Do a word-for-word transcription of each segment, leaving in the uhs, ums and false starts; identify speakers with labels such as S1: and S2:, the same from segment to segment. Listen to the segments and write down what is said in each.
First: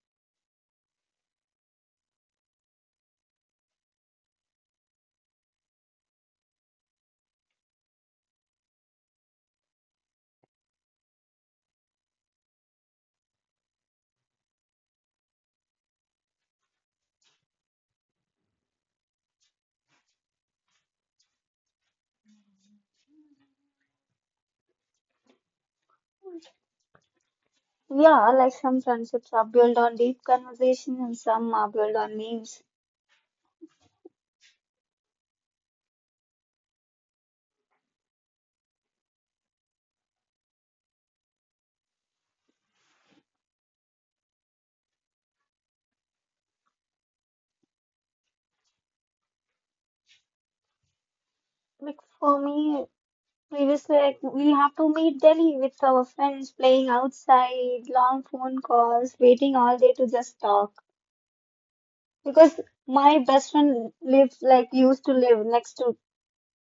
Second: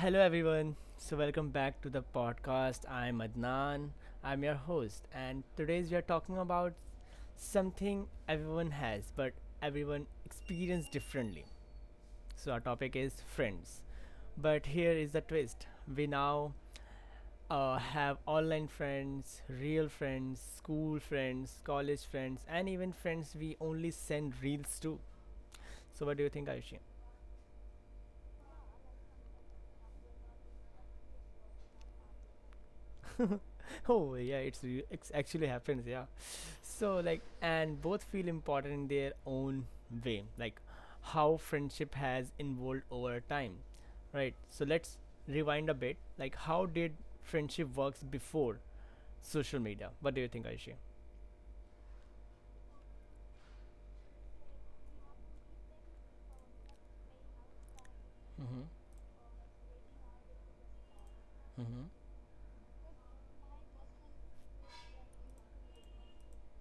S1: Hello, everyone. So, welcome back to the podcast. I'm Adnan. I'm your host. And today we are talking about something everyone has, but everyone experiences differently. So, our topic is friends. But here is the twist we now uh, have online friends, real friends, school friends, college friends, and even friends we only send reels to. So, what do you think, Ayushi?
S2: Yeah, like some friendships are built on deep conversation and some are built on memes.
S1: Oh yeah, it's re- it's actually happens, yeah. So like, and both feel important in their own way, like how friendship has evolved over time, right? So let's rewind a bit, like how did friendship works before social media? What do you think, Aishi?
S2: Like for me, previously, like we have to meet daily with our friends, playing outside, long
S1: Mm-hmm.
S2: phone calls, waiting all day to just talk.
S1: Mm-hmm.
S2: Because my best friend lives like used to live next to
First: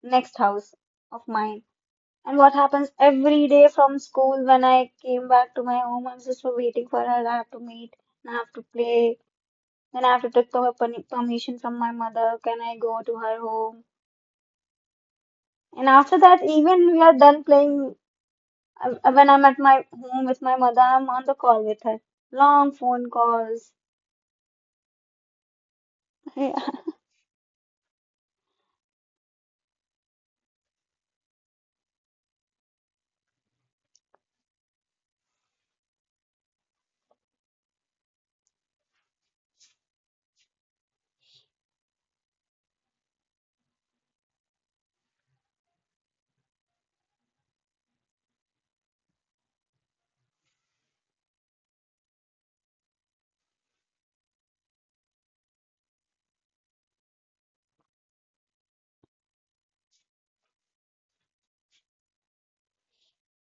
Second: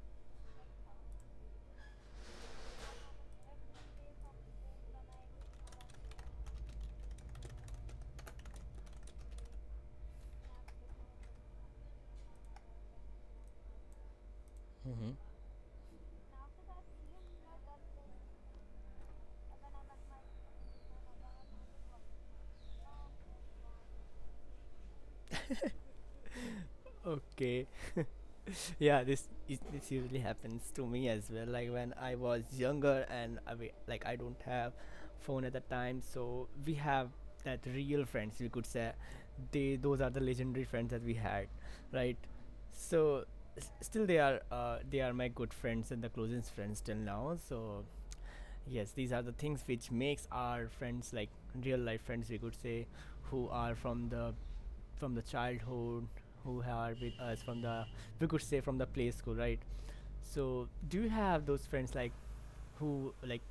S2: next house of mine. And what happens every day from school when I came back to my home, I'm just waiting for her. I have to meet, and I have to play. Then I have to take the per- permission from my mother. Can I go to her home?
S1: Mm-hmm.
S2: And after that, even we are done playing, um, uh, when I'm at my home with my mother, I'm on the call with her. Long phone calls.
S1: Okay, yeah, this it, this usually happens to me as well, like when I was younger and I, wa- like I don't have phone at the time, so we have that real friends, we could say. They, those are the legendary friends that we had, right? So s- still they are uh, they are my good friends and the closest friends till now. So yes, these are the things which makes our friends like real life friends, we could say, who are from the from the childhood, who are with us from the, we could say, from the play school, right? So do you have those friends, like, who, like,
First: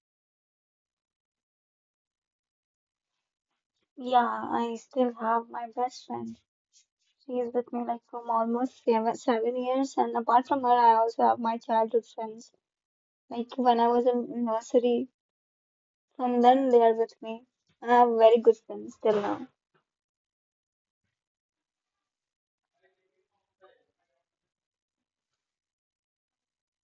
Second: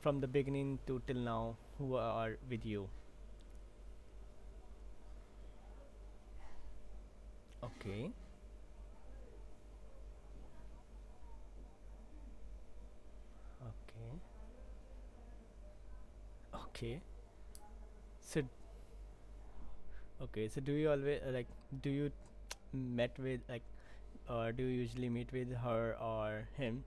S1: from the beginning to till now who are with you?
S2: Yeah, I still have my best friend. She is with me like
S1: Okay.
S2: from almost seven, seven years, and apart from her, I also have my childhood friends. Like when I was
S1: Okay.
S2: in nursery, from then they are
S1: Okay.
S2: with me. And I have very
S1: So
S2: good friends till now.
S1: okay, so do you always uh, like, do you met with, like, or do you usually meet with her or him?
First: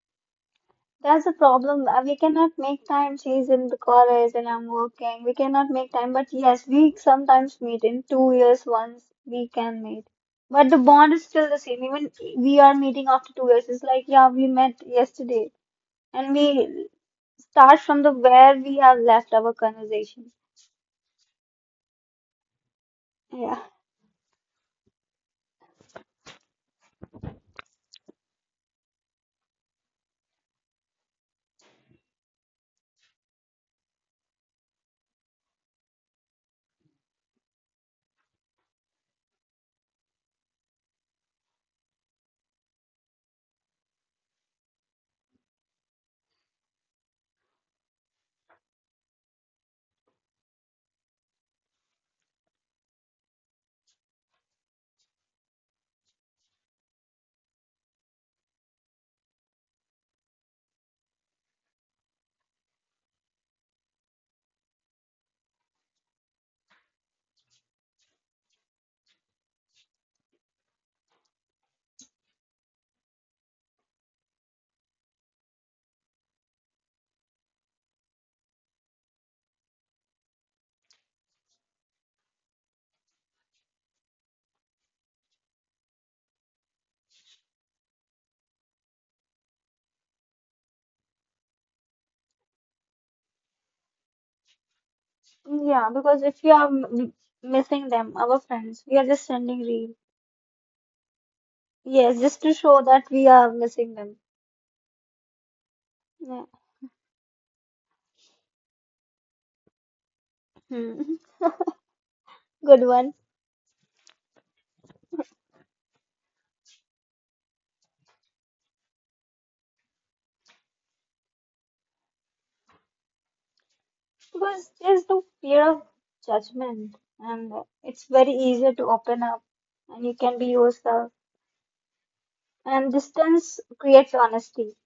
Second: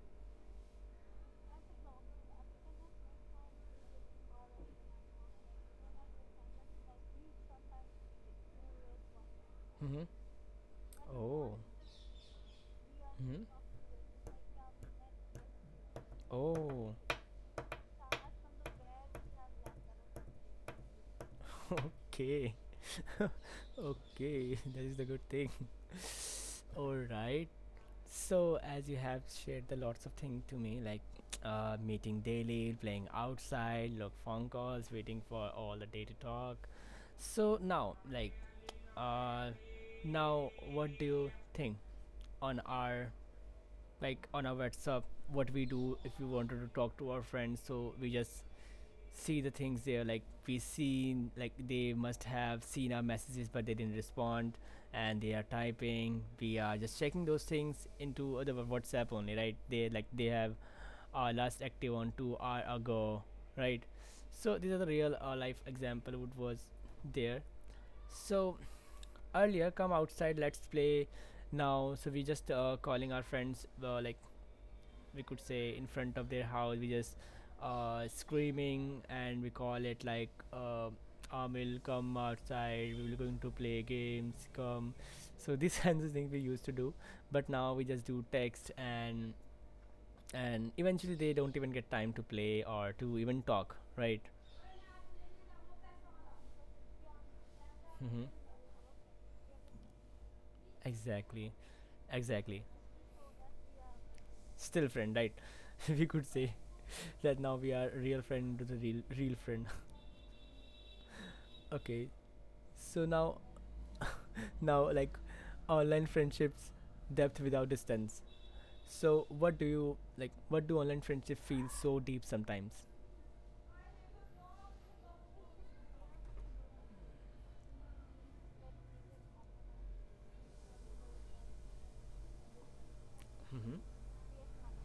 S2: That's the problem. Uh, We cannot make time. She's in the college and I'm working. We cannot make time. But yes, we sometimes meet in two years once we can
S1: Mm-hmm.
S2: meet. But the bond is still
S1: Oh,
S2: the same. Even we are meeting after
S1: mm-hmm.
S2: two years. It's like, yeah, we met yesterday. And we
S1: Oh,
S2: start from the where we have left our conversation.
S1: okay.
S2: Yeah.
S1: Okay. That is the good thing. All right. So, as you have shared the lots of things to me, like uh, meeting daily, playing outside, log phone calls, waiting for all the day to talk. So now, like, uh, now what do you think on our, like on our WhatsApp? What we do if we wanted to talk to our friends? So we just see the things there, like we seen, like they must have seen our messages but they didn't respond, and they are typing. We are just checking those things into other WhatsApp only, right? They, like they have our last active on two hour ago, right? So these are the real uh, life example what was there. So earlier, come outside, let's play. Now so we just uh, calling our friends uh, like, we could say in front of their house, we just uh, screaming and we call it like, uh, Amil, come outside, we will going to play games, come. So these kinds of things we used to do, but now we just do text and and eventually they don't even get time to play or to even talk, right?
S2: Yeah, because if we are m m- missing them,
S1: Mm-hmm.
S2: our friends, we are just sending reels.
S1: Exactly.
S2: Yes, just to
S1: Exactly.
S2: show that we are missing them.
S1: Still friend, right? We could say
S2: Yeah.
S1: that now we are real friend to the real real friend.
S2: Hmm.
S1: Okay.
S2: Good
S1: So
S2: one.
S1: now, now, like online friendships, depth without distance. So what do you, like, what do online friendship feel so deep sometimes?
S2: Because there's no fear of judgment, and it's very easy to open up, and you can be yourself, and distance
S1: Mhm.
S2: creates honesty.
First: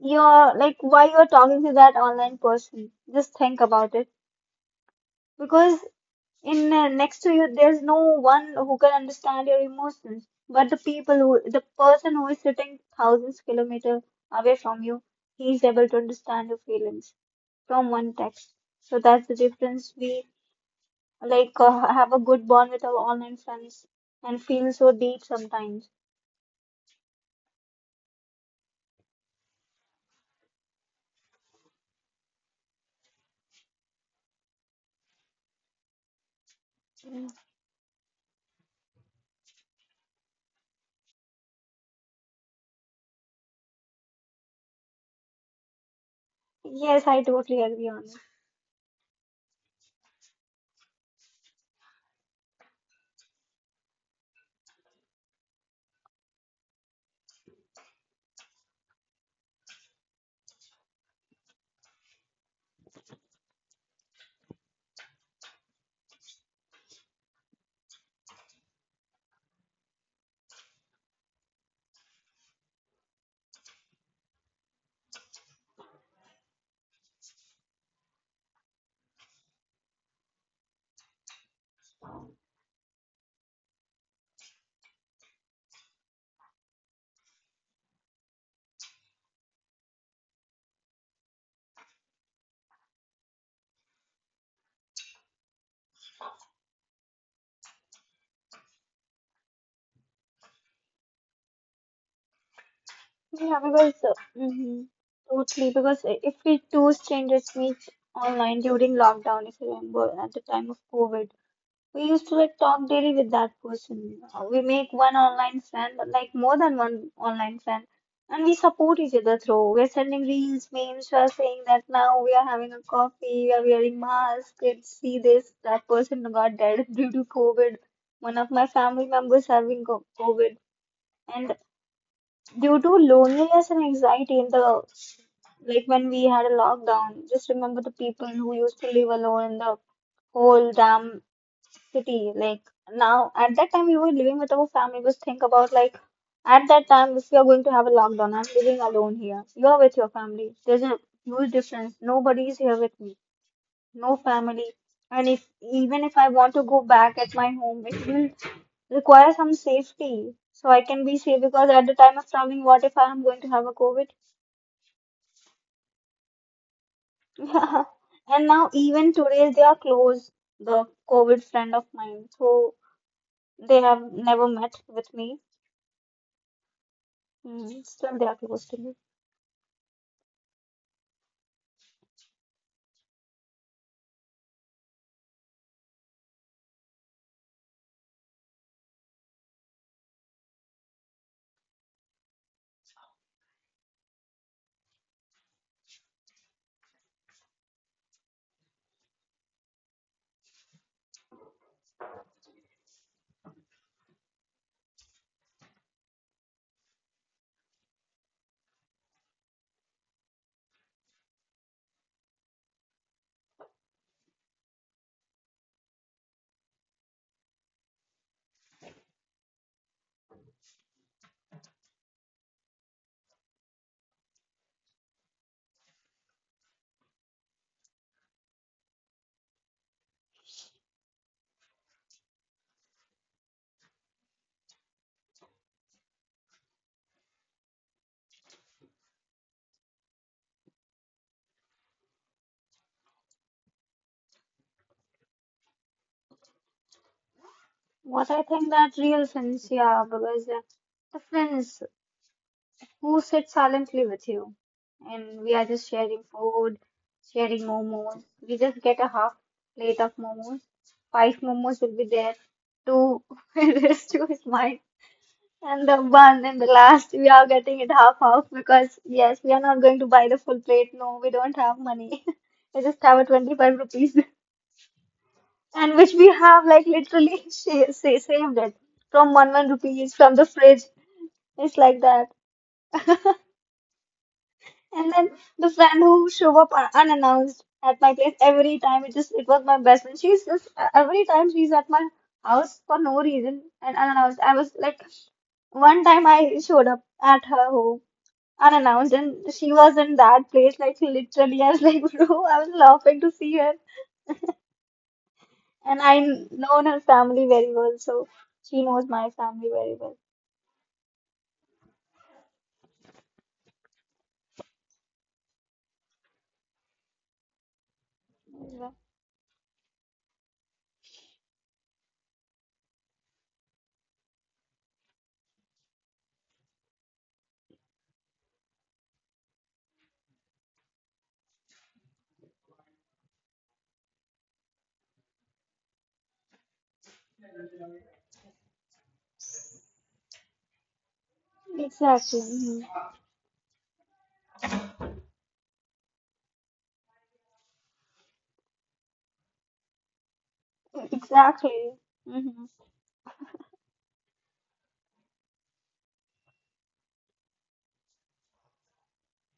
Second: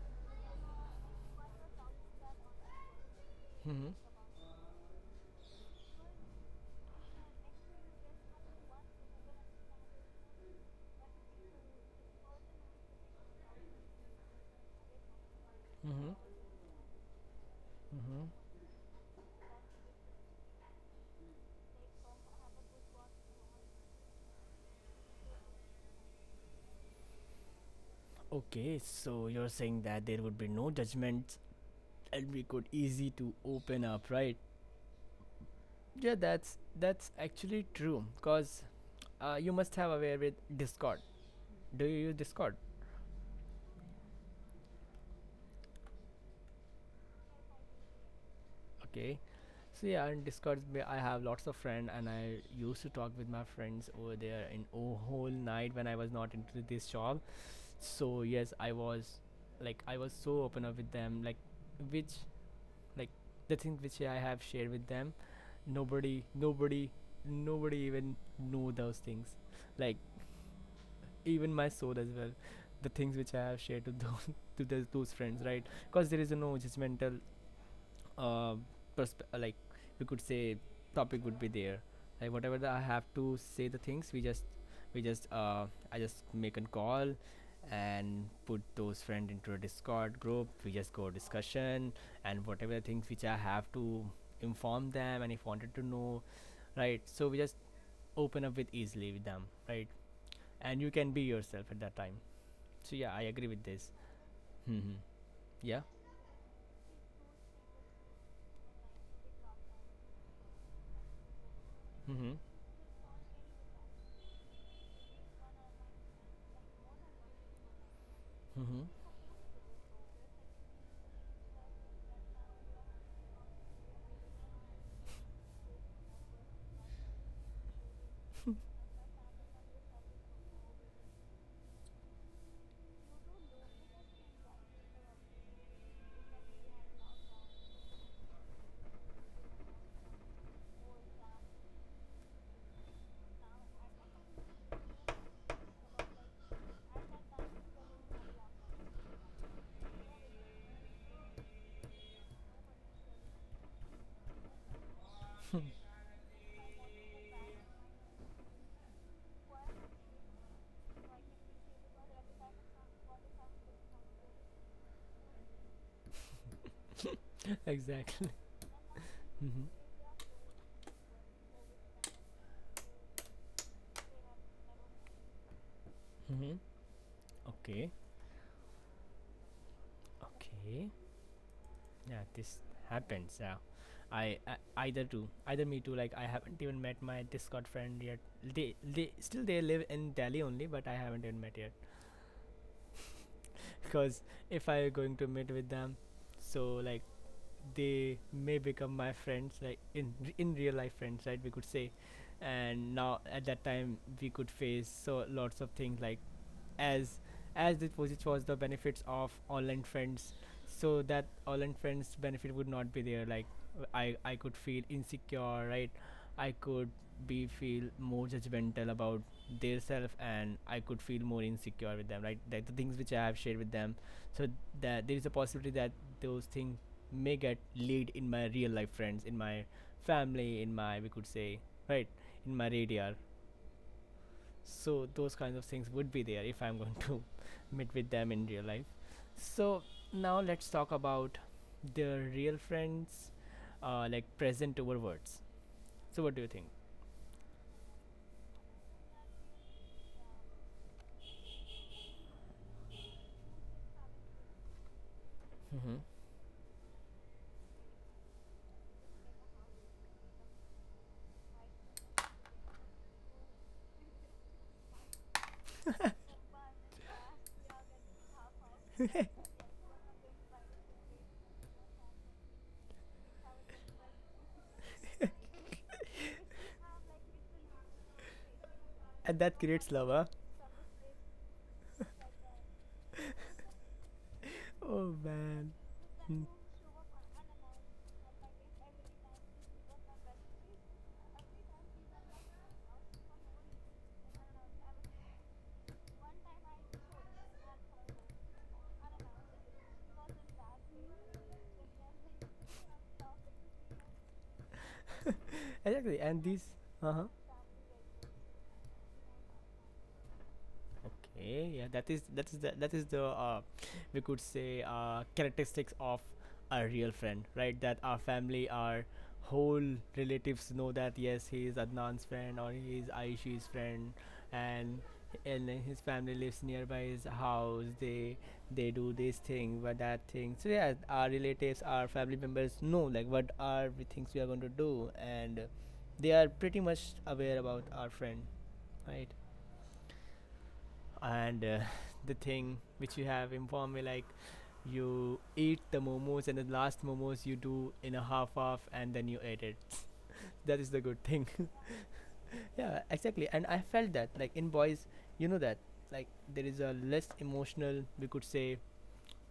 S2: You're like, why you're talking to that online person? Just think
S1: Mm-hmm.
S2: about it. Because in uh, next to you there's no one who can understand your emotions, but the people who the person who is sitting thousands kilometer away from you, he's able to
S1: Mm-hmm.
S2: understand your feelings from one
S1: Mm-hmm.
S2: text. So that's the difference we like uh, have a good bond with our online friends and feel so deep sometimes.
S1: Okay, so you're saying that there would be no judgments and we could easy to open up, right? Yeah, that's that's actually true because uh, you must have aware with Discord. Do you use Discord?
S2: Yes, I totally agree on it.
S1: Okay. So yeah, in Discord, ba- I have lots of friends, and I used to talk with my friends over there in o- whole night when I was not into this job. So yes, I was, like, I was so open up with them, like, which, like, the thing which I have shared with them, nobody, nobody, nobody even knew those things, like even my soul as well, the things which I have shared to those to those, those friends, right? Because there is no judgmental uh, persp- uh, like, we could say, topic would be there. Like whatever the, I have to say, the things we just, we just uh, I just make a call and put those friend into a Discord group, we just go discussion, and whatever the things which I have to inform them, and if wanted to know, right? So we just open up with easily with them, right? And you can be yourself at that time. So yeah, I agree
S2: Yeah,
S1: with this.
S2: because uh, mhm,
S1: Hmm.
S2: totally.
S1: Yeah.
S2: Because i- if we two strangers meet online during lockdown, if you remember at the time of COVID. We used to
S1: Hmm.
S2: like talk daily with that person. Uh, We make one online friend, but like more than one online friend, and we
S1: Hmm.
S2: support each other through. We're sending reels, memes. We're saying that now we are having a coffee. We are wearing masks. Kids see this. That person got dead due to COVID. One of my family members having co- COVID, and due to loneliness and anxiety in the like when we had a lockdown. Just remember the people who used to live alone in the whole damn city. Like now at that time we were living with our family. Just think about, like at that time, if you are going to have a lockdown, I'm living alone here, you're with your family, there's a huge difference. Nobody is here with me, no family. And if, even if I want to go back at my home, it will require some safety, so I can be safe, because at the time of traveling, what if I am going to have a COVID? Yeah.
S1: Exactly.
S2: And now, even today, they
S1: Hmm.
S2: are close, the COVID friend of mine. So they have never met with me.
S1: Hmm.
S2: Mm,
S1: Okay,
S2: still they are close to me.
S1: okay. Yeah, this happens. Yeah, I, I either too, either me too. Like I haven't even met my Discord friend yet. They they still they live in Delhi only, but I haven't even met yet. Because if I going to meet with them, so like they may become my friends, like in in real life friends, right? We could say. And now at that time we could face so lots of things, like as as the positive was the benefits of online friends, so that online friends benefit would not be there, like I I could feel insecure, right? I could be feel more judgmental about their self, and I could feel more insecure with them, right? Like the things which I have shared with them, so that there is a possibility that those things may get lead in my real life friends, in my family, in my, we could say, right, in my radar. So those kinds of things would be there if I'm going to meet with them in real life. So now let's talk about the real friends, uh, like present over words. So what do you think?
S2: What I think that real friends, yeah, because uh, the friends who sit silently with you, and we are just
S1: Mm-hmm.
S2: sharing food, sharing momos. We just get a half plate of momos. Five momos will be there, two rest to his mind, and the one and the last we are getting it half half, because yes, we are not going to buy the full plate. No, we don't have money. I just have a twenty-five rupees. And which we have like literally sa- sa- saved it from
S1: And
S2: one
S1: that
S2: one
S1: creates love,
S2: rupees
S1: huh?
S2: from the fridge. It's like that. And
S1: Oh
S2: then the
S1: man.
S2: friend who
S1: Mm.
S2: show up un- unannounced at my place every time. It just it was my best friend. She's just uh, every time she's at my house for no reason and unannounced. I was like one time I showed up at her home unannounced and she was in that place like literally I was like bro, I was laughing to see her, and I
S1: Exactly, and these.
S2: known her
S1: Uh-huh.
S2: family very well, so she knows my family very well.
S1: Okay, yeah, that is that is the that is the uh, we could say uh, characteristics of a real friend, right? That our family,
S2: Yeah.
S1: our whole relatives know that yes, he is Adnan's friend or he is Aishi's friend, and and his family lives nearby his house. They they do this thing, but that thing. So yeah, our relatives, our family members know like what are the things we are going to do, and they are pretty much aware about our friend, right? And uh,
S2: Exactly.
S1: the
S2: Hmm.
S1: thing which you have informed me, like, you eat the momos and the last momos you do in a half half and then you ate it, that is the good thing.
S2: Exactly. Hmm.
S1: Yeah, exactly. And I felt that like in boys, you know that, like, there is a less emotional, we could say,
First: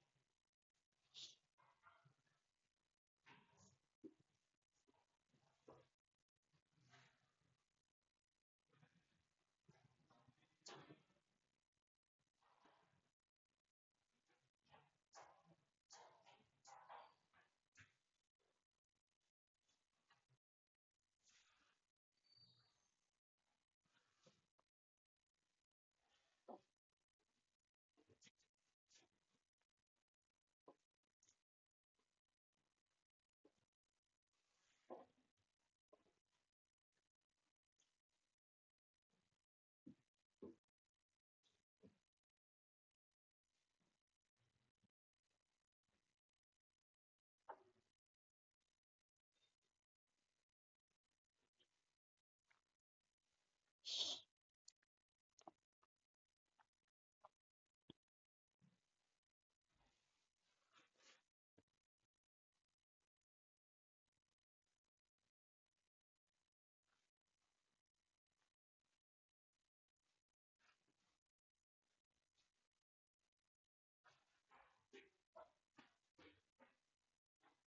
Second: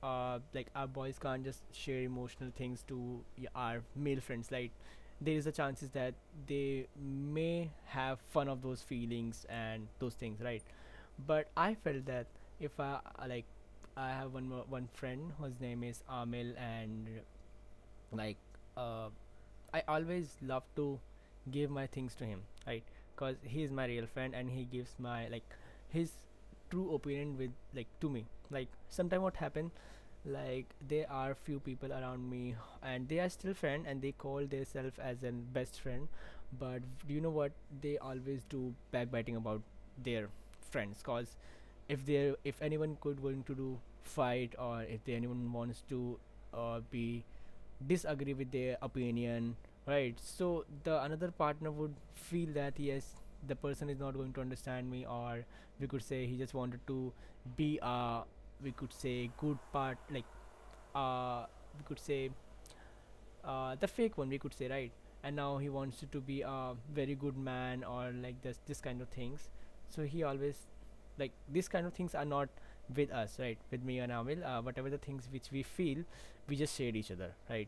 S1: uh, like, our boys can't just share emotional things to y- our male friends, like there is a chances that they may have fun of those feelings and those things, right? But I felt that if I I like, I have one mo- one friend whose name is Amil, and like, uh, I always love to give my things to him, right? Cause he is my real friend and he gives my, like, his true opinion with like to me. Like sometime what happened, like there are few people around me and they are still friend and they call themselves as an best friend, but do you know what, they always do backbiting about their friends? Cause if they if anyone could willing to do fight, or if they anyone wants to uh, be disagree with their opinion, right? So the another partner would feel that yes, the person is not going to understand me, or we could say he just wanted to be a, we could say, good part, like uh we could say, uh, the fake one, we could say, right? And now he wants to be a very good man or like this this kind of things. So he always, like, these kind of things are not with us, right, with me and Amil. Uh, whatever the things which we feel, we just share each other, right?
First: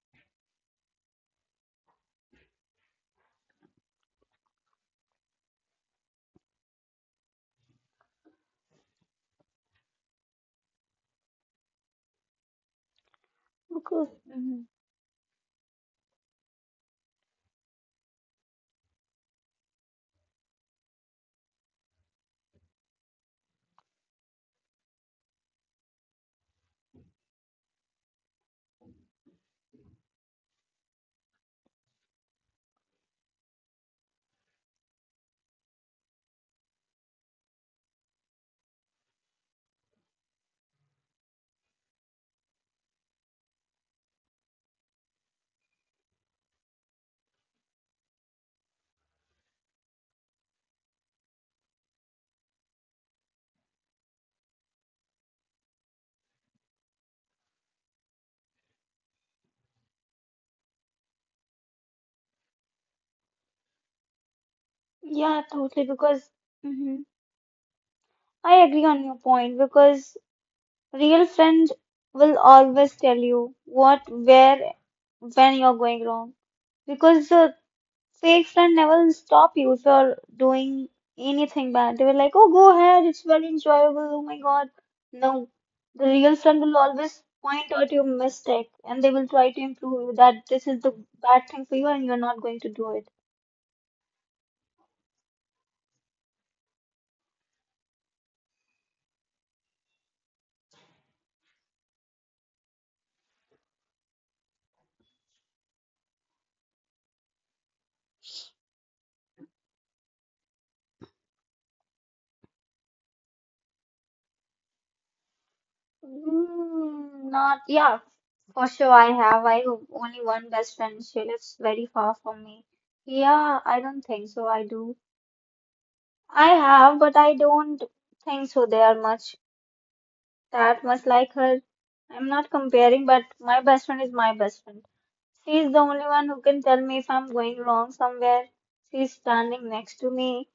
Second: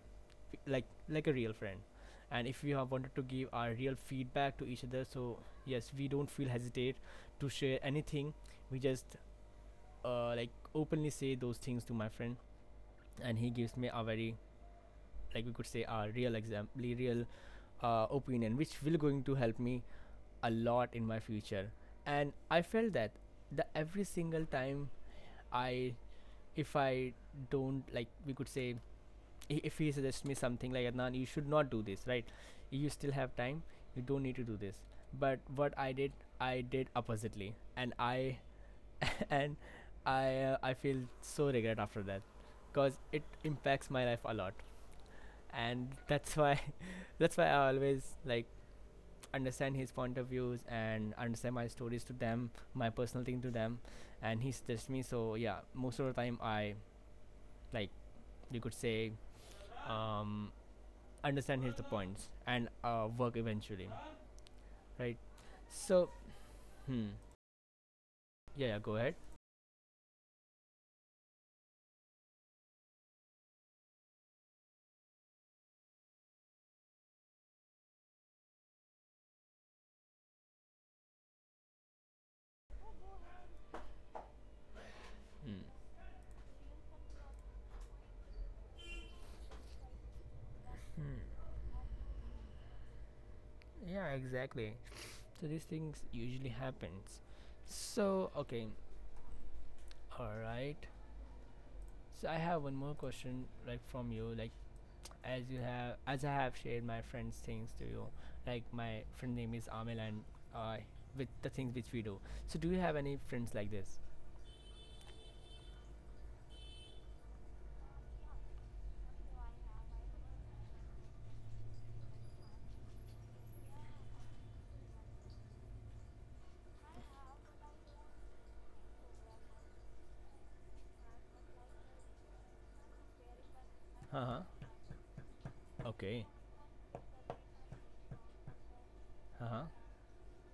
S1: like like a real friend. And if we have wanted to give our real feedback to each other, so yes we don't feel hesitate to share anything. We just uh, like openly say those things to my friend, and he gives me a
S2: Because,
S1: very,
S2: hmm,
S1: like we could say, a real example, real uh, opinion which will going to help me a lot in my future. And I felt that the every single time I if I don't, like we could say, i- if he suggests me something, like, Adnan, you should not do this, right? You still have time, you don't need to do this. But what I did, I did oppositely, and I and I uh, I feel so regret after that because it impacts my life a lot. And that's why that's why I always, like, understand his point of views and understand my stories to them, my personal thing to them, and he suggests me. So yeah, most of the time I, like, you could say, um, understand his the points, and uh, work eventually, right?
S2: yeah, totally.
S1: So
S2: Because, hmm,
S1: hmm,
S2: I
S1: yeah, yeah,
S2: agree
S1: go
S2: on your
S1: ahead.
S2: point. Because real friend will always tell you what, where, when you're going wrong. Because the fake friend never stop you if you're doing anything bad. They were like, oh, go ahead, it's very enjoyable. Oh my God. No,
S1: Hmm.
S2: the real friend will always point out your mistake and they will try to improve you that this is the bad thing for you and you're not going to do it.
S1: Yeah, exactly. So these things usually happens. So okay, all right. So I have one more question like from you, like as you have as I have shared my friends' things to you, like my friend name is Amel and uh, with the things which we do. So do you have any friends like this?
S2: Mm, not, yeah, for sure I have. I have only one best friend. She lives very far from me. Yeah, I don't think so. I do. I have, but I don't think so. They are much. That much like her. I'm not comparing, but my best friend is
S1: Uh
S2: my
S1: huh.
S2: best friend. She is the only
S1: Okay.
S2: one who can tell me if I'm going wrong somewhere. She's
S1: Uh huh.
S2: standing next to me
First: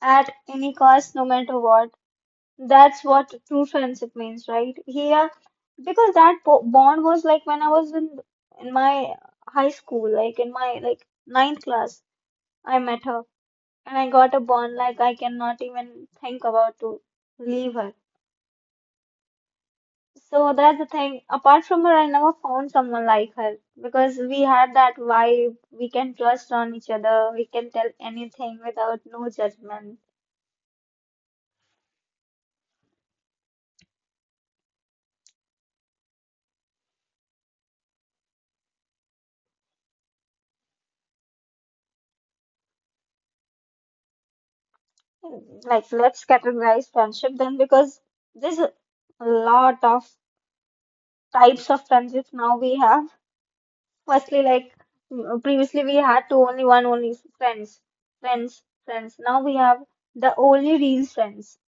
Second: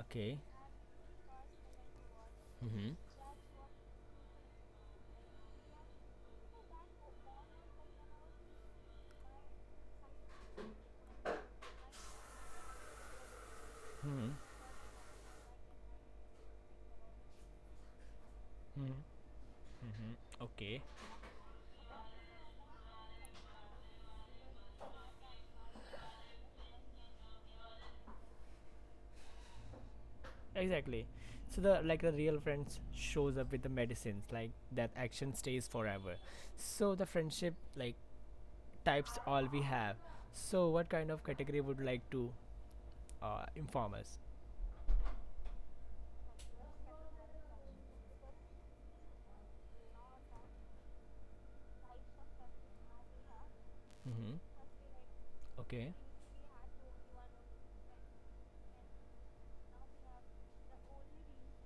S2: at
S1: Okay.
S2: any cost, no matter what.
S1: Mm-hmm.
S2: That's what true friendship means, right? Here, because that bo- bond was like when I was in in my high school, like in my like ninth class, I met her and I
S1: Mm-hmm.
S2: got a bond like I cannot even think about to leave her.
S1: Mm-hmm. Mm-hmm.
S2: So that's
S1: Okay.
S2: the thing. Apart from her, I never found someone like her because we had that vibe. We can trust on each other. We can tell anything without no judgment.
S1: Exactly. So the like the real friends shows up with the medicines, like that action stays forever. So the friendship like types all we have. So what kind of category would like to uh, inform us?
S2: Like, let's categorize friendship then, because there's a lot of types of friendships now we have.
S1: Mm-hmm.
S2: Firstly, like mm, previously
S1: Okay.
S2: we had two only one only friends, friends, friends. Now we have the only real friends.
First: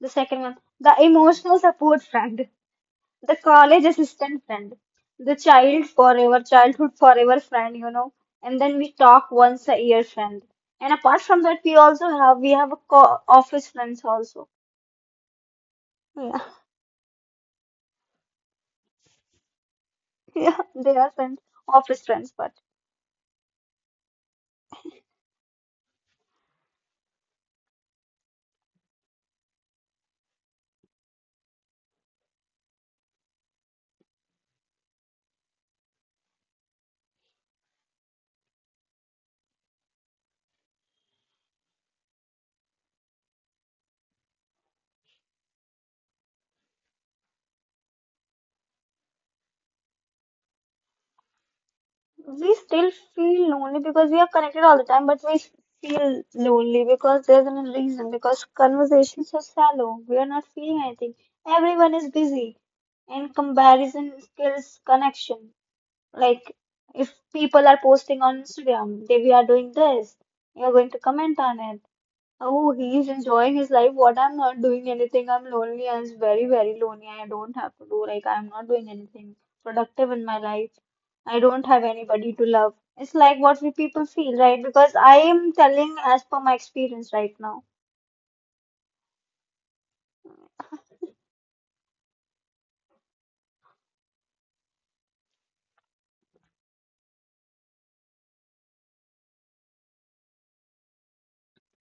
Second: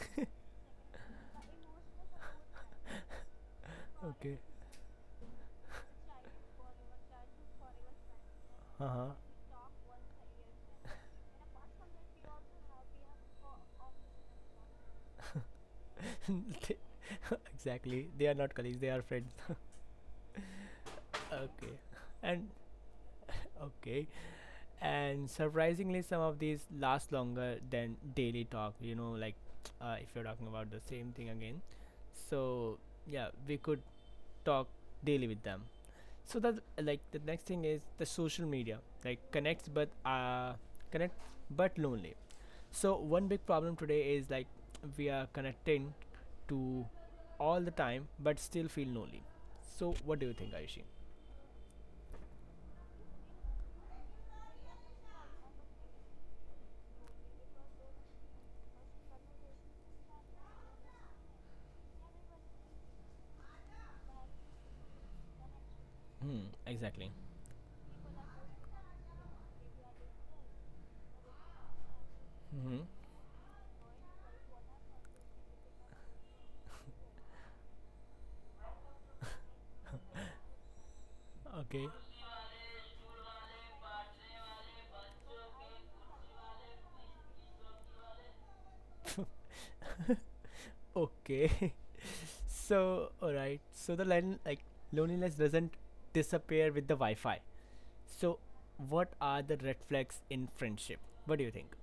S2: The second one, the emotional support friend. The college
S1: Okay.
S2: assistant friend, the child forever, childhood forever friend, you know, and then
S1: Uh
S2: we
S1: huh.
S2: talk once a year friend. And apart from that, we also have we have a co office friends also. Yeah.
S1: They- no, exactly, they are not colleagues, they are friends.
S2: Yeah, they are friends,
S1: Okay,
S2: office friends,
S1: and
S2: but
S1: okay and surprisingly, some of these last longer than daily talk you know like uh, if you're talking about the same thing again, so yeah, we could talk daily with them, so that, like, the next thing is the social media, like, connects but uh connect but lonely. So one big problem today is, like, we are connecting to all the time but still feel lonely. So what do you think, Ayushi?
S2: we still feel lonely because we are connected all the time, but we feel lonely because there's no reason, because conversations are shallow. We are not feeling anything. Everyone is busy, and comparison kills connection.
S1: Hmm,
S2: Like
S1: exactly.
S2: if people are posting on Instagram, they we are doing this, you're going to comment on it. Oh,
S1: Hmm,
S2: he is enjoying his life. What I'm not doing anything. I'm lonely. I'm very, very lonely. I don't have to do like I'm not doing anything productive in my life. I don't have
S1: okay.
S2: anybody to love. It's like what we people feel, right? Because I am telling as per my experience right now.
S1: Okay. So all right, so the line, like, loneliness doesn't disappear with the wi-fi. So what are the red flags in friendship? What do you think?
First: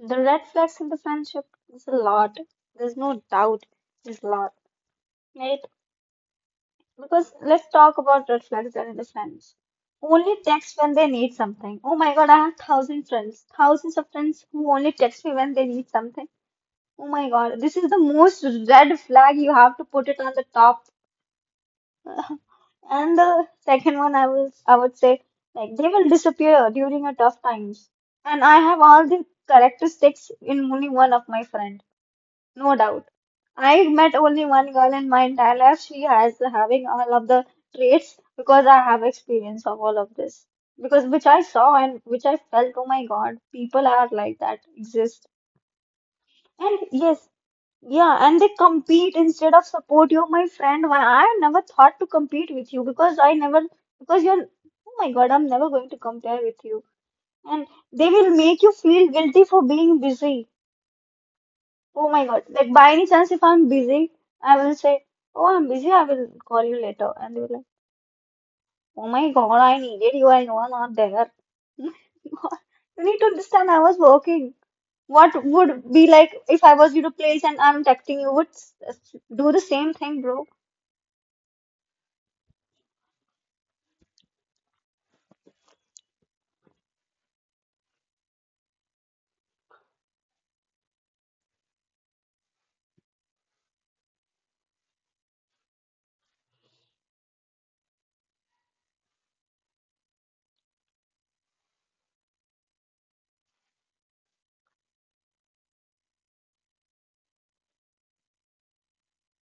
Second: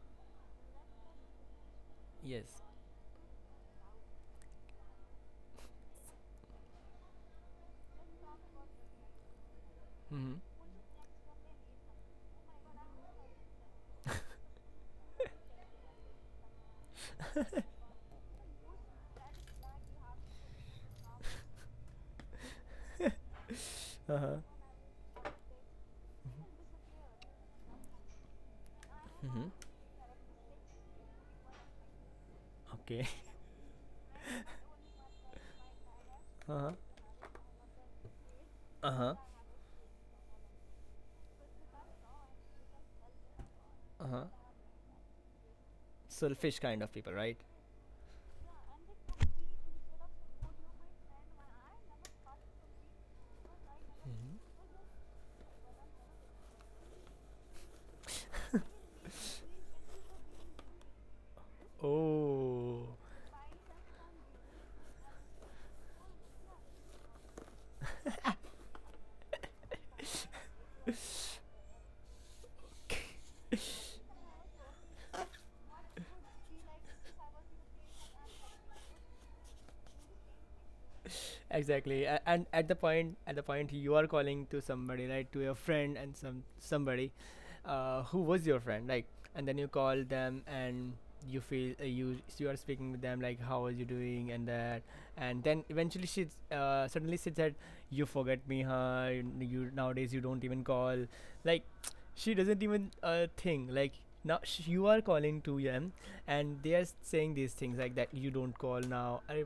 S2: The red flags in the friendship is a lot.
S1: Yes.
S2: There's no doubt. There's a lot. Right? Because let's talk about red flags that the friends.
S1: Mm-hmm.
S2: Only text when they need something. Oh my god, I have thousand friends, thousands of friends who only text me when they need something. Oh my god, this is the most red flag. You have to put it on the top. And the second one, I
S1: Uh-huh.
S2: will, I would say, like they will disappear during a tough times. And I have all the
S1: Mm-hmm.
S2: characteristics in only one of my friend. No
S1: Okay.
S2: doubt. I met only one girl in my entire life. She has
S1: Uh-huh.
S2: having all of the traits, because I
S1: Uh
S2: have
S1: huh.
S2: experience of all of this. Because which I saw and which I felt, oh my God, people
S1: Uh
S2: are
S1: huh.
S2: like that, exist.
S1: Selfish
S2: And
S1: kind of people,
S2: yes,
S1: right?
S2: yeah, and they compete instead of support. You're my friend. Why I never thought to compete with you? Because I never, because you're, oh my God, I'm never going to compare with you. And they will make you feel guilty for being busy. Oh my God. Like
S1: Oh.
S2: by any chance, if I'm busy, I will say, oh, I'm busy, I will call you later. And they were like, oh my God, I needed you. I know I'm not there. You need to understand I was working. What would be like if I was your place and I'm texting you would s- s- do the same thing, bro.
S1: Exactly. A- and at the point at the point you are calling to somebody, right, to your friend, and some somebody uh, who was your friend, like, and then you call them and you feel uh, you you are speaking with them, like, how are you doing, and that, and then eventually she uh, suddenly she said, you forget me, huh? You, you nowadays you don't even call, like, she doesn't even uh, think, like, now sh- you are calling to them and they are saying these things like that you don't call. Now I,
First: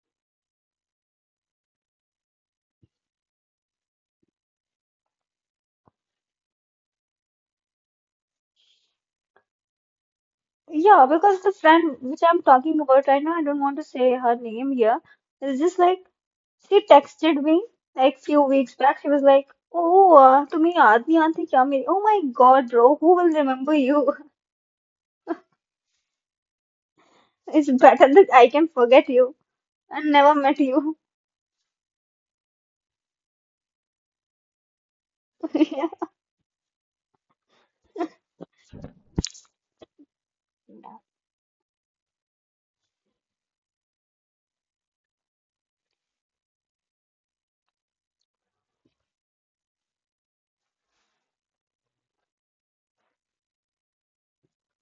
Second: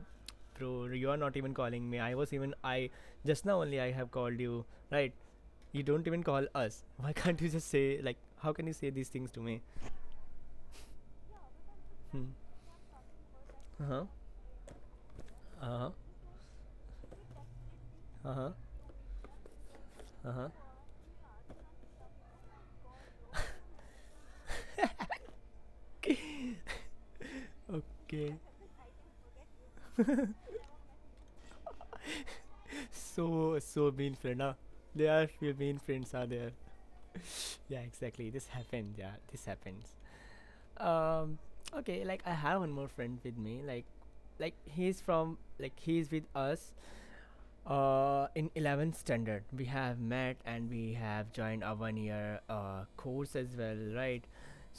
S1: bro, you are not even calling me. I was even I just now only I have called you, right? You don't even call us. Why can't you just say, like, how can you say these things to me?
S2: Yeah, because the friend which
S1: Hmm.
S2: I'm talking about right now, I don't want to
S1: Uh-huh.
S2: say her name here. It's just
S1: Uh-huh.
S2: like she texted me like few
S1: Uh-huh.
S2: weeks back. She was like, "Oh, uh,
S1: Uh-huh.
S2: तुम्हें याद नहीं आती क्या मेरी? Oh my God, bro, who will remember you? It's better that
S1: Okay.
S2: I can forget you and never met you."
S1: So so mean friend, huh? They are your mean friends, are there. Yeah, exactly. This happens. Yeah. This happens.
S2: Yeah.
S1: Um okay, like, I have one more friend with me, like like he's from, like he's with us. Uh, in eleventh standard, we have met, and we have joined a one year uh, course as well, right?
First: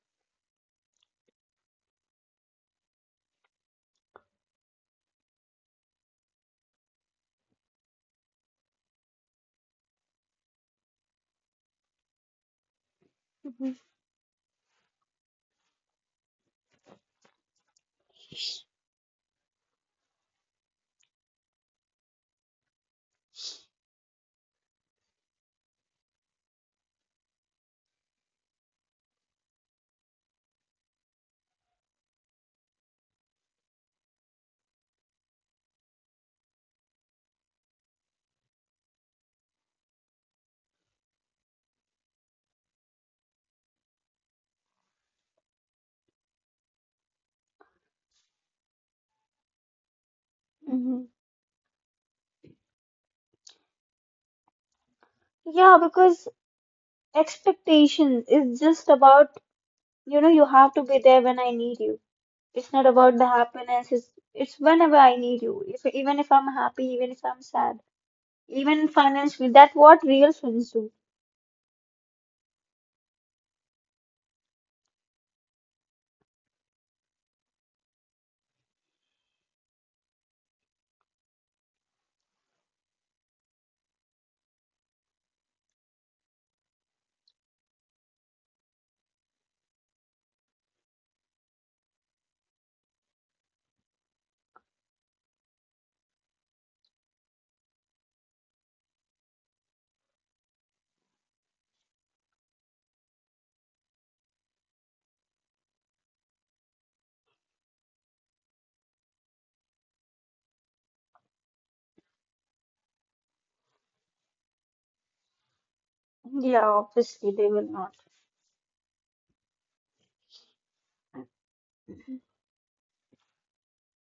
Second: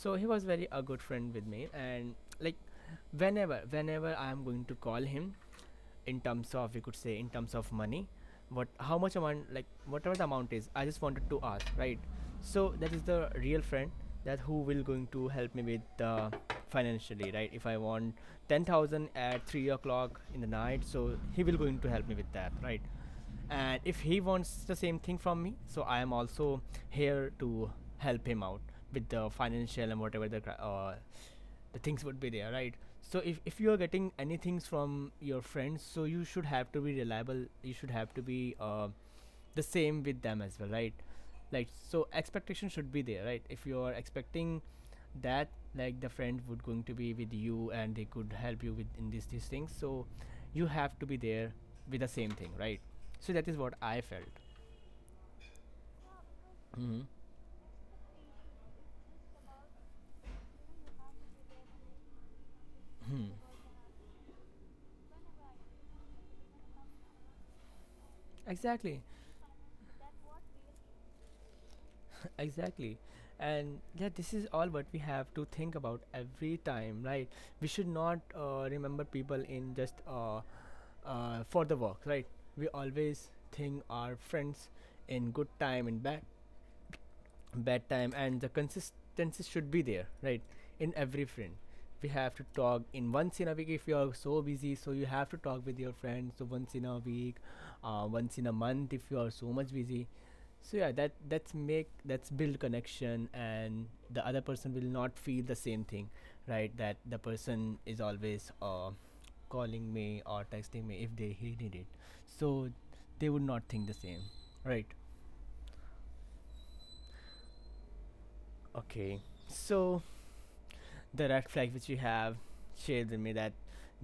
S1: So he was very a good friend with me, and, like, whenever whenever I am going to call him in terms of we could say in terms of money, what how much amount, like whatever the amount is, I just wanted to ask, right? So that is the real
S2: Mhm.
S1: friend, that who will going to help me with uh, financially, right? If I want ten thousand at three o'clock in the night, so he will going to help me with that, right? And if he wants the same thing from me, so I am also here to help him out with the financial and whatever the cri- uh, the things would be there, right? So if, if you are getting any things from your friends, so you should have to be reliable, you should have to be uh, the same with them as well, right? Like, so expectation should be there, right? If you are expecting that, like, the friend would going to be with you and they could help you with, in these these things, so you have to
S2: Mhm.
S1: be there with the same thing, right? So that is what I felt.
S2: Yeah, because
S1: Hmm.
S2: expectation is just about, you know, you have to be there when I need you. It's not about the
S1: Hmm,
S2: happiness, it's it's whenever I need you. If even if I'm happy, even if I'm sad, even
S1: exactly.
S2: financially, that's what real friends do.
S1: Exactly. And yeah, this is all what we have to think about every time, right? We should not uh, remember people in just uh, uh, for the work, right? We always think our friends in good time and bad bad time, and the consistency should be there, right, in every friend. We have to talk in once in a week. If you are so busy, so you have to talk with your friends so once in a week, uh, once in a month, if you are so much busy. So yeah, that that's make that's build connection, and the other person will not feel the same thing, right, that the person is always uh, calling me or texting me if they he need it. So they would not think the same, right?
S2: Yeah, obviously they will not.
S1: Okay, so the red flag which you have shared with me, that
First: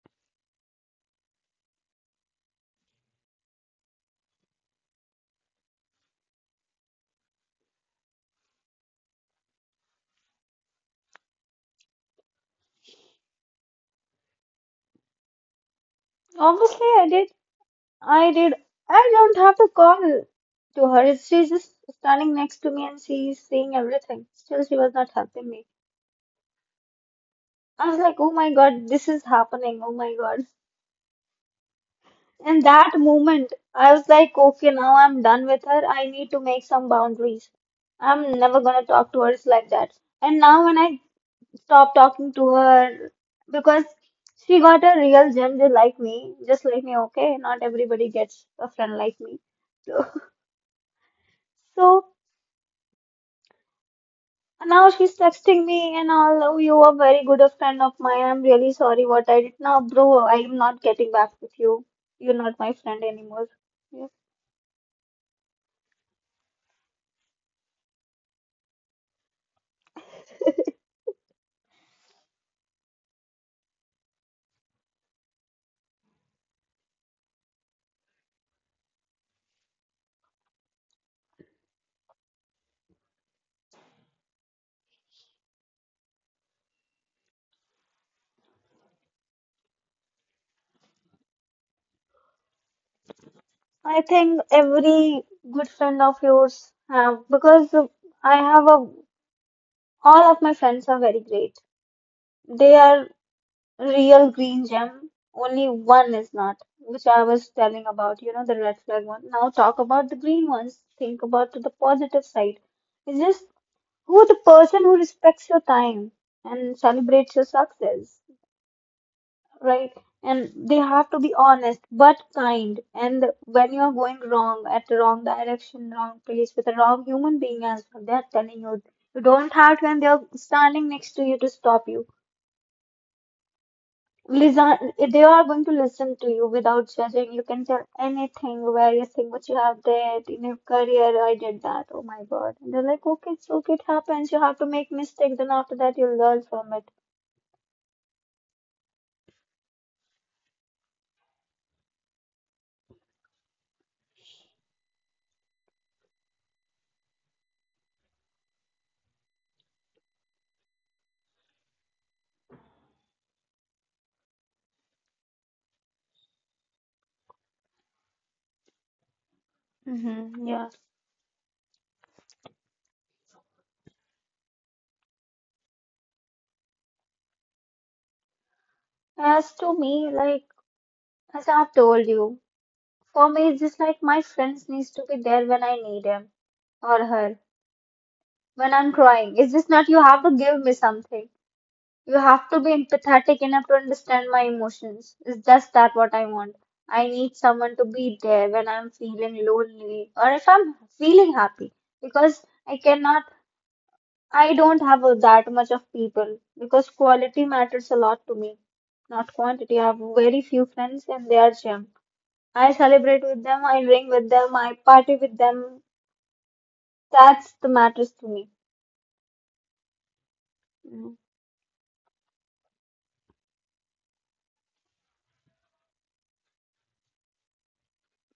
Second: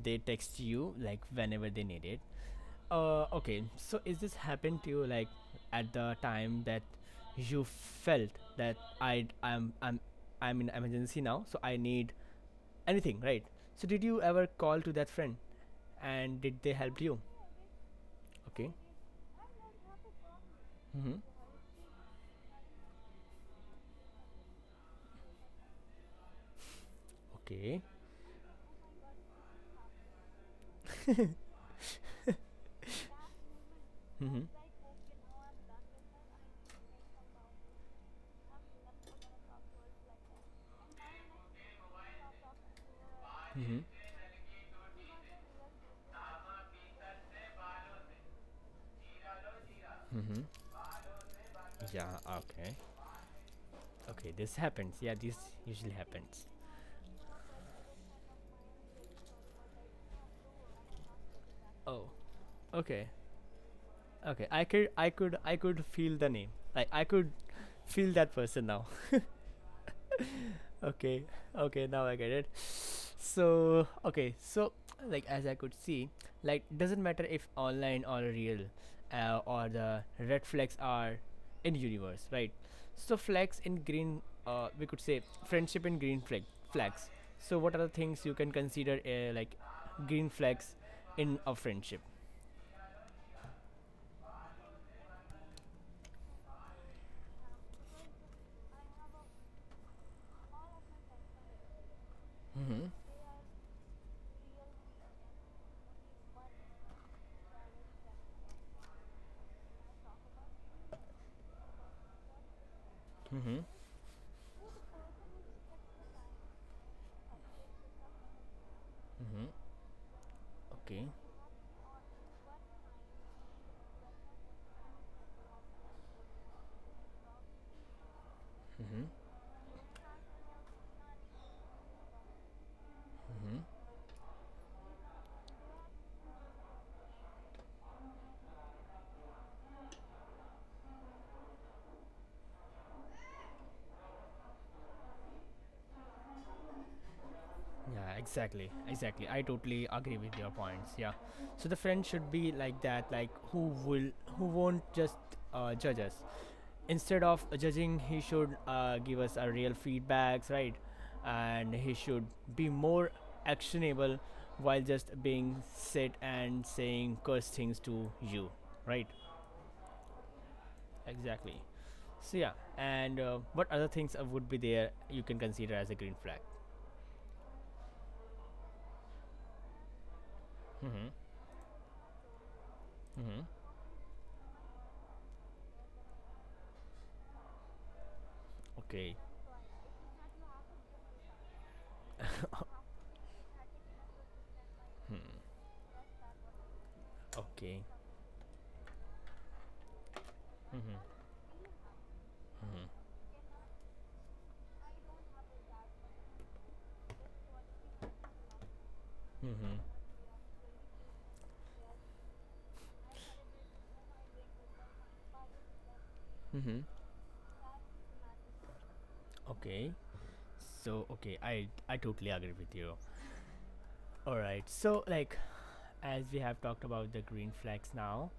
S1: they text you, like, whenever they need it. Uh, okay, so is this happened to you, like, at the time that you felt that I I'm I'm I'm in emergency now, so I need anything, right? So did you ever call to that friend, and did they
S2: Obviously,
S1: help
S2: I
S1: you?
S2: did. I did.
S1: Okay.
S2: I don't have to call to
S1: Mm-hmm.
S2: her. She's just standing next to me and she's seeing everything. Still, she was not helping me.
S1: Okay.
S2: I was like, "Oh my God, this is happening. Oh my God." In that moment, I was like,
S1: Mm-hmm.
S2: "Okay, now I'm done with her. I need to make some boundaries. I'm never gonna talk to her like that." And now, when I stopped talking to her,
S1: Mm-hmm.
S2: because she got a real gender like me, just like me, okay? Not everybody gets a friend like me.
S1: Mm-hmm.
S2: So
S1: Yeah. Okay. Okay. This
S2: now
S1: happens. Yeah.
S2: she's
S1: This
S2: texting
S1: usually
S2: me and all.
S1: happens.
S2: "Oh, you are very good a friend of mine. I'm really sorry what I did. Now, bro, I'm not getting back with you.
S1: Oh.
S2: You're not my friend
S1: Okay.
S2: anymore." Yeah.
S1: Okay, I could, I could, I could feel the name. Like, I could feel that person now. Okay, okay, now I get it. So okay, so, like, as I could see, like, doesn't matter if online or real, uh, or the red flags are in universe, right? So flags in green, uh, we could say friendship in green flag flags. So what are the things you can consider, uh, like, green flags in a friendship?
S2: I think every good friend of yours have, because I have a all of my friends are very great. They
S1: Mm-hmm.
S2: are real green gem. Only one is not, which I was telling about, you know, the red flag one. Now talk about the green ones. Think about the positive side. It's just
S1: Mm-hmm.
S2: who the person who respects your time and celebrates your success,
S1: Mm-hmm.
S2: right? And they
S1: Okay.
S2: have to be honest but kind. And when you are going wrong at the wrong direction, wrong place with a wrong human being as well, they are telling you
S1: Mm-hmm.
S2: you don't have to, and they are standing next to you to stop you.
S1: Mm-hmm.
S2: Listen, they are going to listen to you without judging. You can tell anything, various thing what you have did in your career. I did that. Oh my God. And they're like, "Okay, it's okay. It happens. You have to make mistakes. Then after that, you learn from it."
S1: Yeah, exactly. Exactly. I totally agree with your points. Yeah. So the friend should be like that, like who will who won't just uh, judge us. Instead of judging, he should uh, give us a real feedbacks, right? And he should be more actionable while just being sit and saying curse things to you, right?
S2: Mm-hmm. Yeah.
S1: Exactly. So yeah, and uh, what other things uh, would be there you can consider as a green flag?
S2: As to me, like
S1: Mm-hmm.
S2: as I've told you, for
S1: Mm-hmm.
S2: me it's just like my friends needs to be there when I need him or her. When I'm
S1: Okay.
S2: crying. It's just not you have to give me something. You have to be empathetic enough to understand my emotions. It's just that what I want. I need someone
S1: Okay.
S2: to be there when I'm feeling lonely or if I'm
S1: Mm-hmm,
S2: feeling happy. Because I
S1: mm-hmm,
S2: cannot I don't have uh, that much of people because quality matters a lot to me, not
S1: mm-hmm,
S2: quantity. I have very few friends and they are gem. I celebrate with them, I drink with them, I party with them.
S1: mm-hmm.
S2: That's the matters to me.
S1: Okay. So
S2: Mm.
S1: okay, I I totally agree with you. All right. So, like, as we have talked about the green flags now,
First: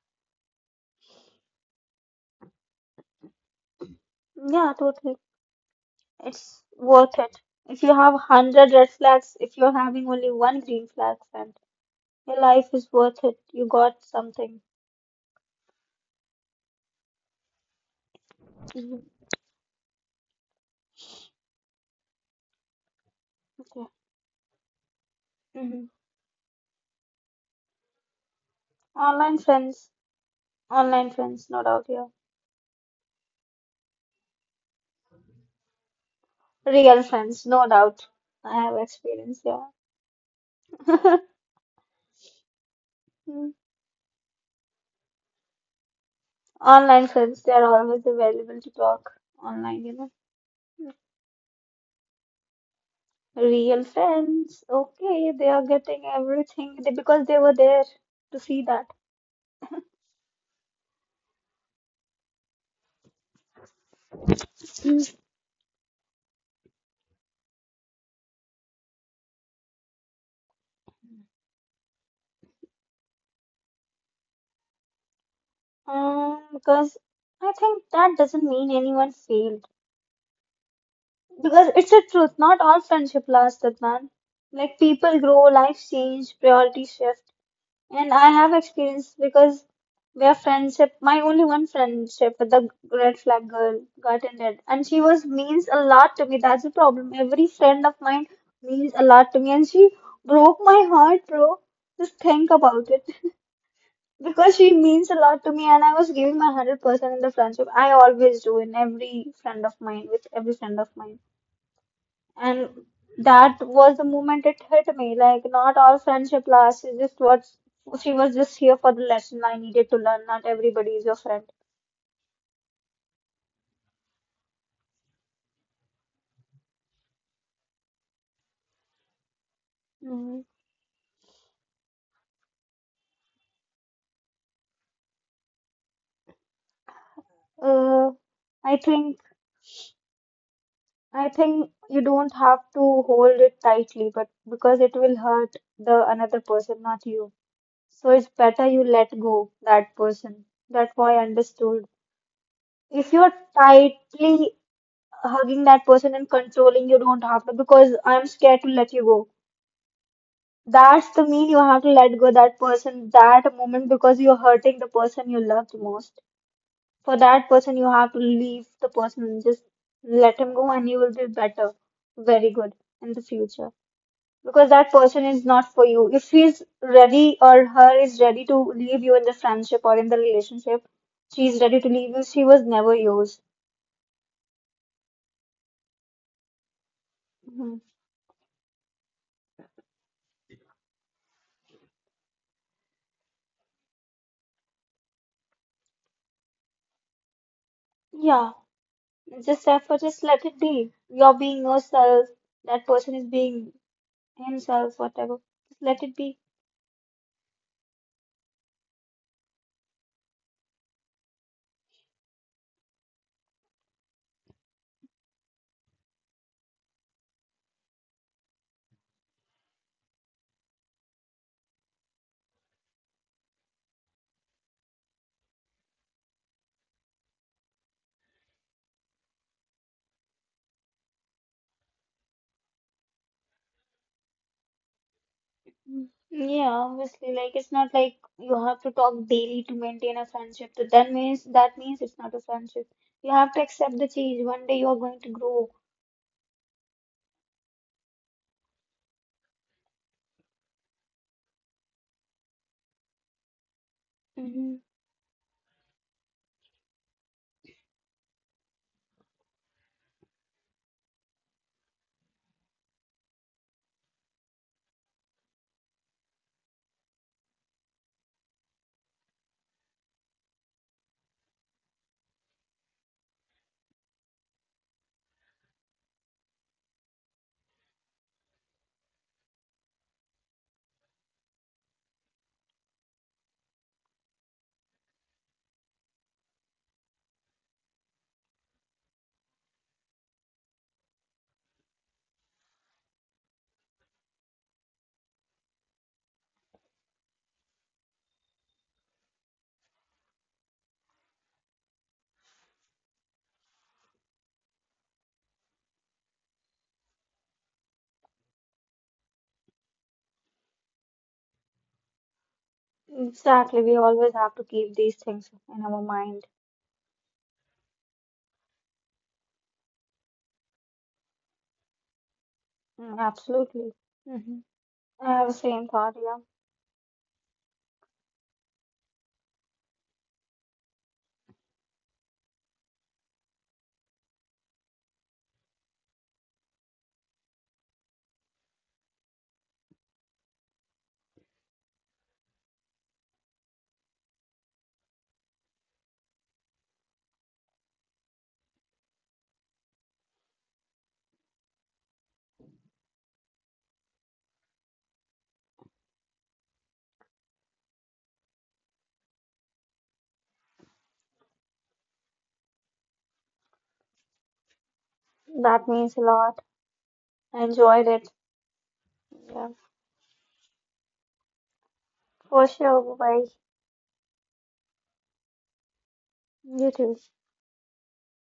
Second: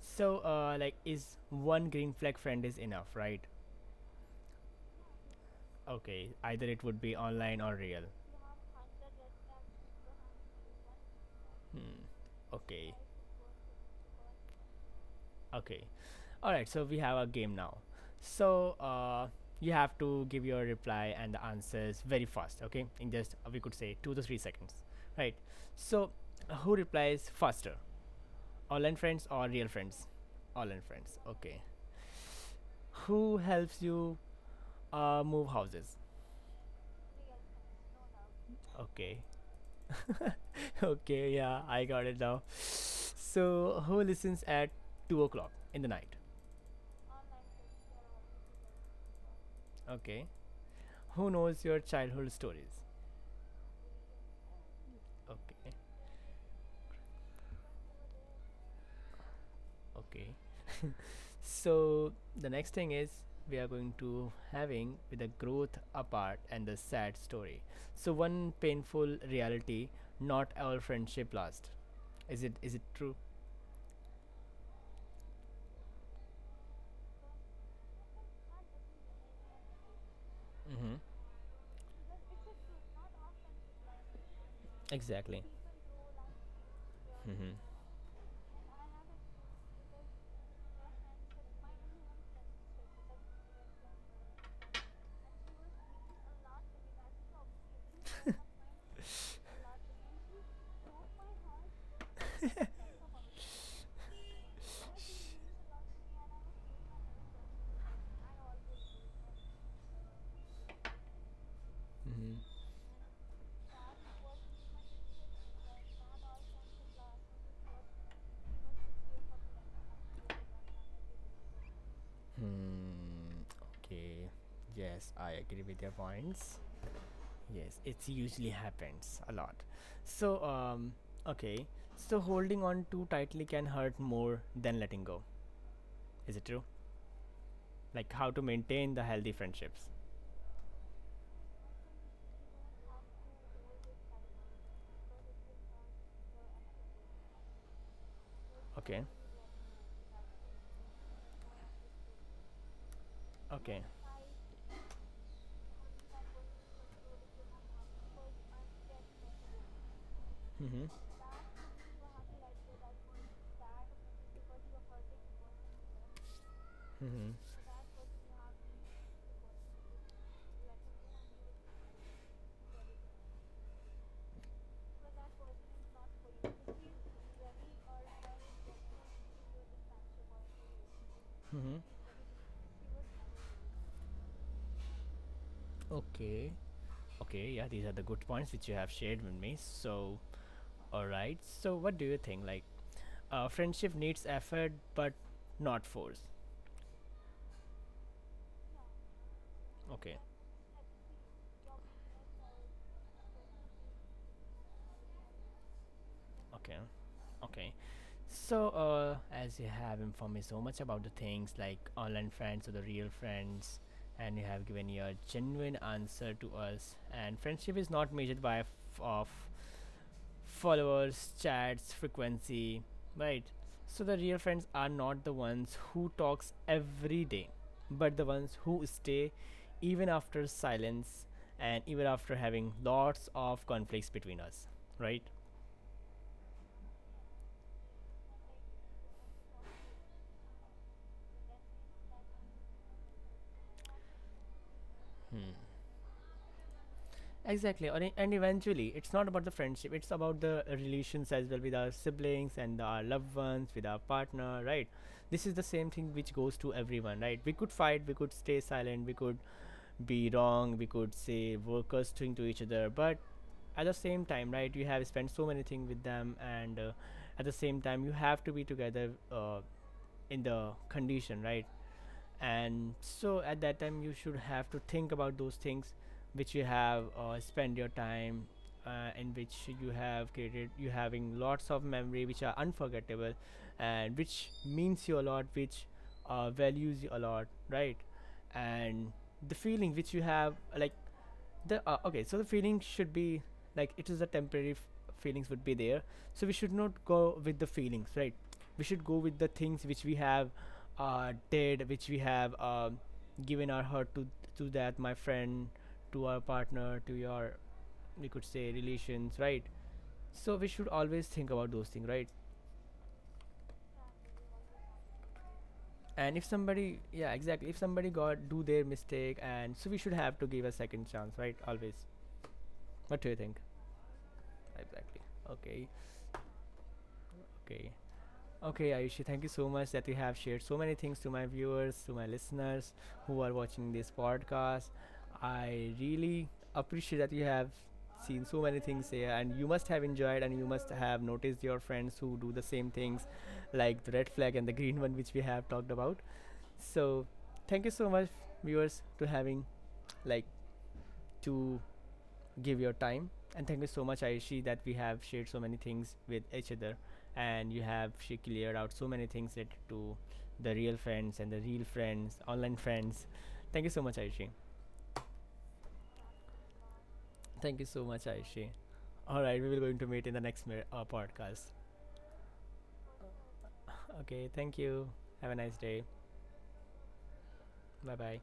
S1: so uh like, is one green flag friend is enough, right?
S2: Yeah, totally.
S1: Okay.
S2: It's
S1: Either it would be
S2: worth it.
S1: online or
S2: If you
S1: real.
S2: have one hundred red flags, if you're having only one green flag, then
S1: Hmm.
S2: your life is
S1: Okay.
S2: worth it. You got something.
S1: Okay. All right. So we have a game now. So
S2: Mhm.
S1: uh, you have to give your reply and the answers very fast. Okay, in just uh, we could
S2: Okay.
S1: say two to three seconds. Right.
S2: hmm
S1: So uh, who replies faster? Online friends
S2: Online
S1: or real
S2: friends,
S1: friends? Online
S2: online
S1: friends.
S2: friends, no
S1: Okay.
S2: doubt. Yeah.
S1: Who helps you uh, move houses?
S2: Real friends, no doubt. I have
S1: Okay.
S2: experience, yeah.
S1: Okay. Yeah, I got it now.
S2: Mm.
S1: So who listens at two o'clock in the night?
S2: Online friends, they are always available to talk online, you know.
S1: Okay.
S2: Mm.
S1: Who knows your childhood stories?
S2: Real friends, okay, they
S1: Okay.
S2: are getting everything they- because they were there to see that.
S1: Okay. So the next thing is we are going to having
S2: Mm.
S1: with the growth apart and the sad story. So one painful reality, not our friendship last. Is it is it true?
S2: Um, because I think that doesn't mean anyone failed.
S1: Mm-hmm.
S2: Because it's a truth, not all friendship lasts, Adnan. Like people
S1: Exactly.
S2: grow, life change, priorities shift.
S1: Mm-hmm.
S2: And I have experience because where friendship, my only one friendship with the red flag girl got ended, and she was means a lot to me. That's the problem. Every friend of mine means a lot to me, and she broke my heart, bro. Just think about it. Because she means a lot to me, and I was giving my one hundred percent in the friendship. I always do in every friend of mine, with every friend of mine.
S1: Mm-hmm.
S2: And that was the moment it hit me. Like, not all friendship lasts. It's just what she was just here for the lesson I needed to learn. Not everybody is your friend.
S1: Hmm. Okay. Yes, I agree with your points. Yes, it usually happens a lot. So
S2: Mm.
S1: um okay. So holding on too tightly can hurt more than letting go. Is it true?
S2: Uh,
S1: Like, how to
S2: I
S1: maintain the
S2: think
S1: healthy friendships?
S2: I think you don't have to hold it tightly, but because it will hurt the another person, not you. So it's better you
S1: Okay.
S2: let go that person. That's why I understood. If you're
S1: Okay.
S2: tightly hugging that person and controlling, you don't have to because I'm scared to let you go.
S1: Mm-hmm.
S2: That's the mean you have to let go that person that moment because you're hurting the person you love the most. For
S1: Mm-hmm.
S2: that person, you have to leave the person and just let him go, and you will be better, very good in the future. Because that person is not for you. If he's ready or her is ready to leave you in the friendship or in the relationship, she's
S1: Mm-hmm.
S2: ready to leave you. She was never yours.
S1: Okay. Okay, yeah,
S2: Mhm.
S1: these are the good points which you have shared with me, so all right, so what do you think, like, uh, friendship needs effort but not force.
S2: Yeah, just therefore,
S1: Okay.
S2: just let it be. You're being yourself. That person is being himself, whatever. Just let it be.
S1: Okay. Okay. So, uh, as you have informed me so much about the things, like online friends or the real friends, and you have given your genuine answer to us, and friendship is not measured by f- of followers, chats, frequency, right? So the real friends are not the ones who talks every day, but the ones who stay even after silence and even after having lots of conflicts between us, right?
S2: Mm. Yeah, obviously, like it's not like you have to talk daily to maintain a friendship. That that means that means it's not a friendship. You have to accept the change. One day you're going to
S1: Hmm.
S2: grow.
S1: Exactly, and e- and eventually, it's not about the friendship; it's about the relations as well, with our siblings and our loved ones, with our partner,
S2: hmm
S1: right? This is the same thing which goes to everyone, right? We could fight, we could stay silent, we could be wrong, we could say workers thing to each other, but at the same time, right? You have spent so many things with them, and uh, at the same time, you have to be together uh, in the condition, right? And so at that time you should have to think about those things which you have uh, spent your time uh, in, which you have created, you having lots of memory which are unforgettable, and which means you a lot, which uh, values you a lot, right? And the feeling which you have, like, the uh, okay, so the feeling should be, like, it is a temporary f- feelings would be there. So we should not go with the feelings, right? We should go with the things which we have uh, did, which we have um, given our heart to to that my friend, to our partner, to your, we could say, relations, right? So we should always think about those things, right?
S2: Exactly. We always have to keep these things in our
S1: And if
S2: mind.
S1: somebody, yeah, exactly, if somebody got do their mistake and so we should have to give a second chance, right, always.
S2: Mm,
S1: What do you think?
S2: absolutely. hmm
S1: Exactly.
S2: I have the
S1: Okay.
S2: same thought. Yeah,
S1: Okay. Okay, Ayushi, thank you so much that you have shared so many things to my viewers, to my listeners who are watching this podcast. I really appreciate that you have seen so many things here, and you must have enjoyed, and you must have noticed your friends who do the same things, like the red flag and the green one, which we have talked about. So, thank you so much, viewers, to having, like, to give your time. And thank you so much, Aishi, that we have shared so many things with each other. And you have she cleared out so many things related to the real friends, and the real friends, online friends. Thank you so much, Aishi.
S2: that means a lot. I
S1: Thank you so
S2: enjoyed
S1: much,
S2: it.
S1: Aishi. All right, we
S2: Yeah,
S1: will going to meet in the next mi- uh, podcast.
S2: for sure. Bye.
S1: Okay, thank you. Have a nice day.
S2: You too.
S1: Bye bye.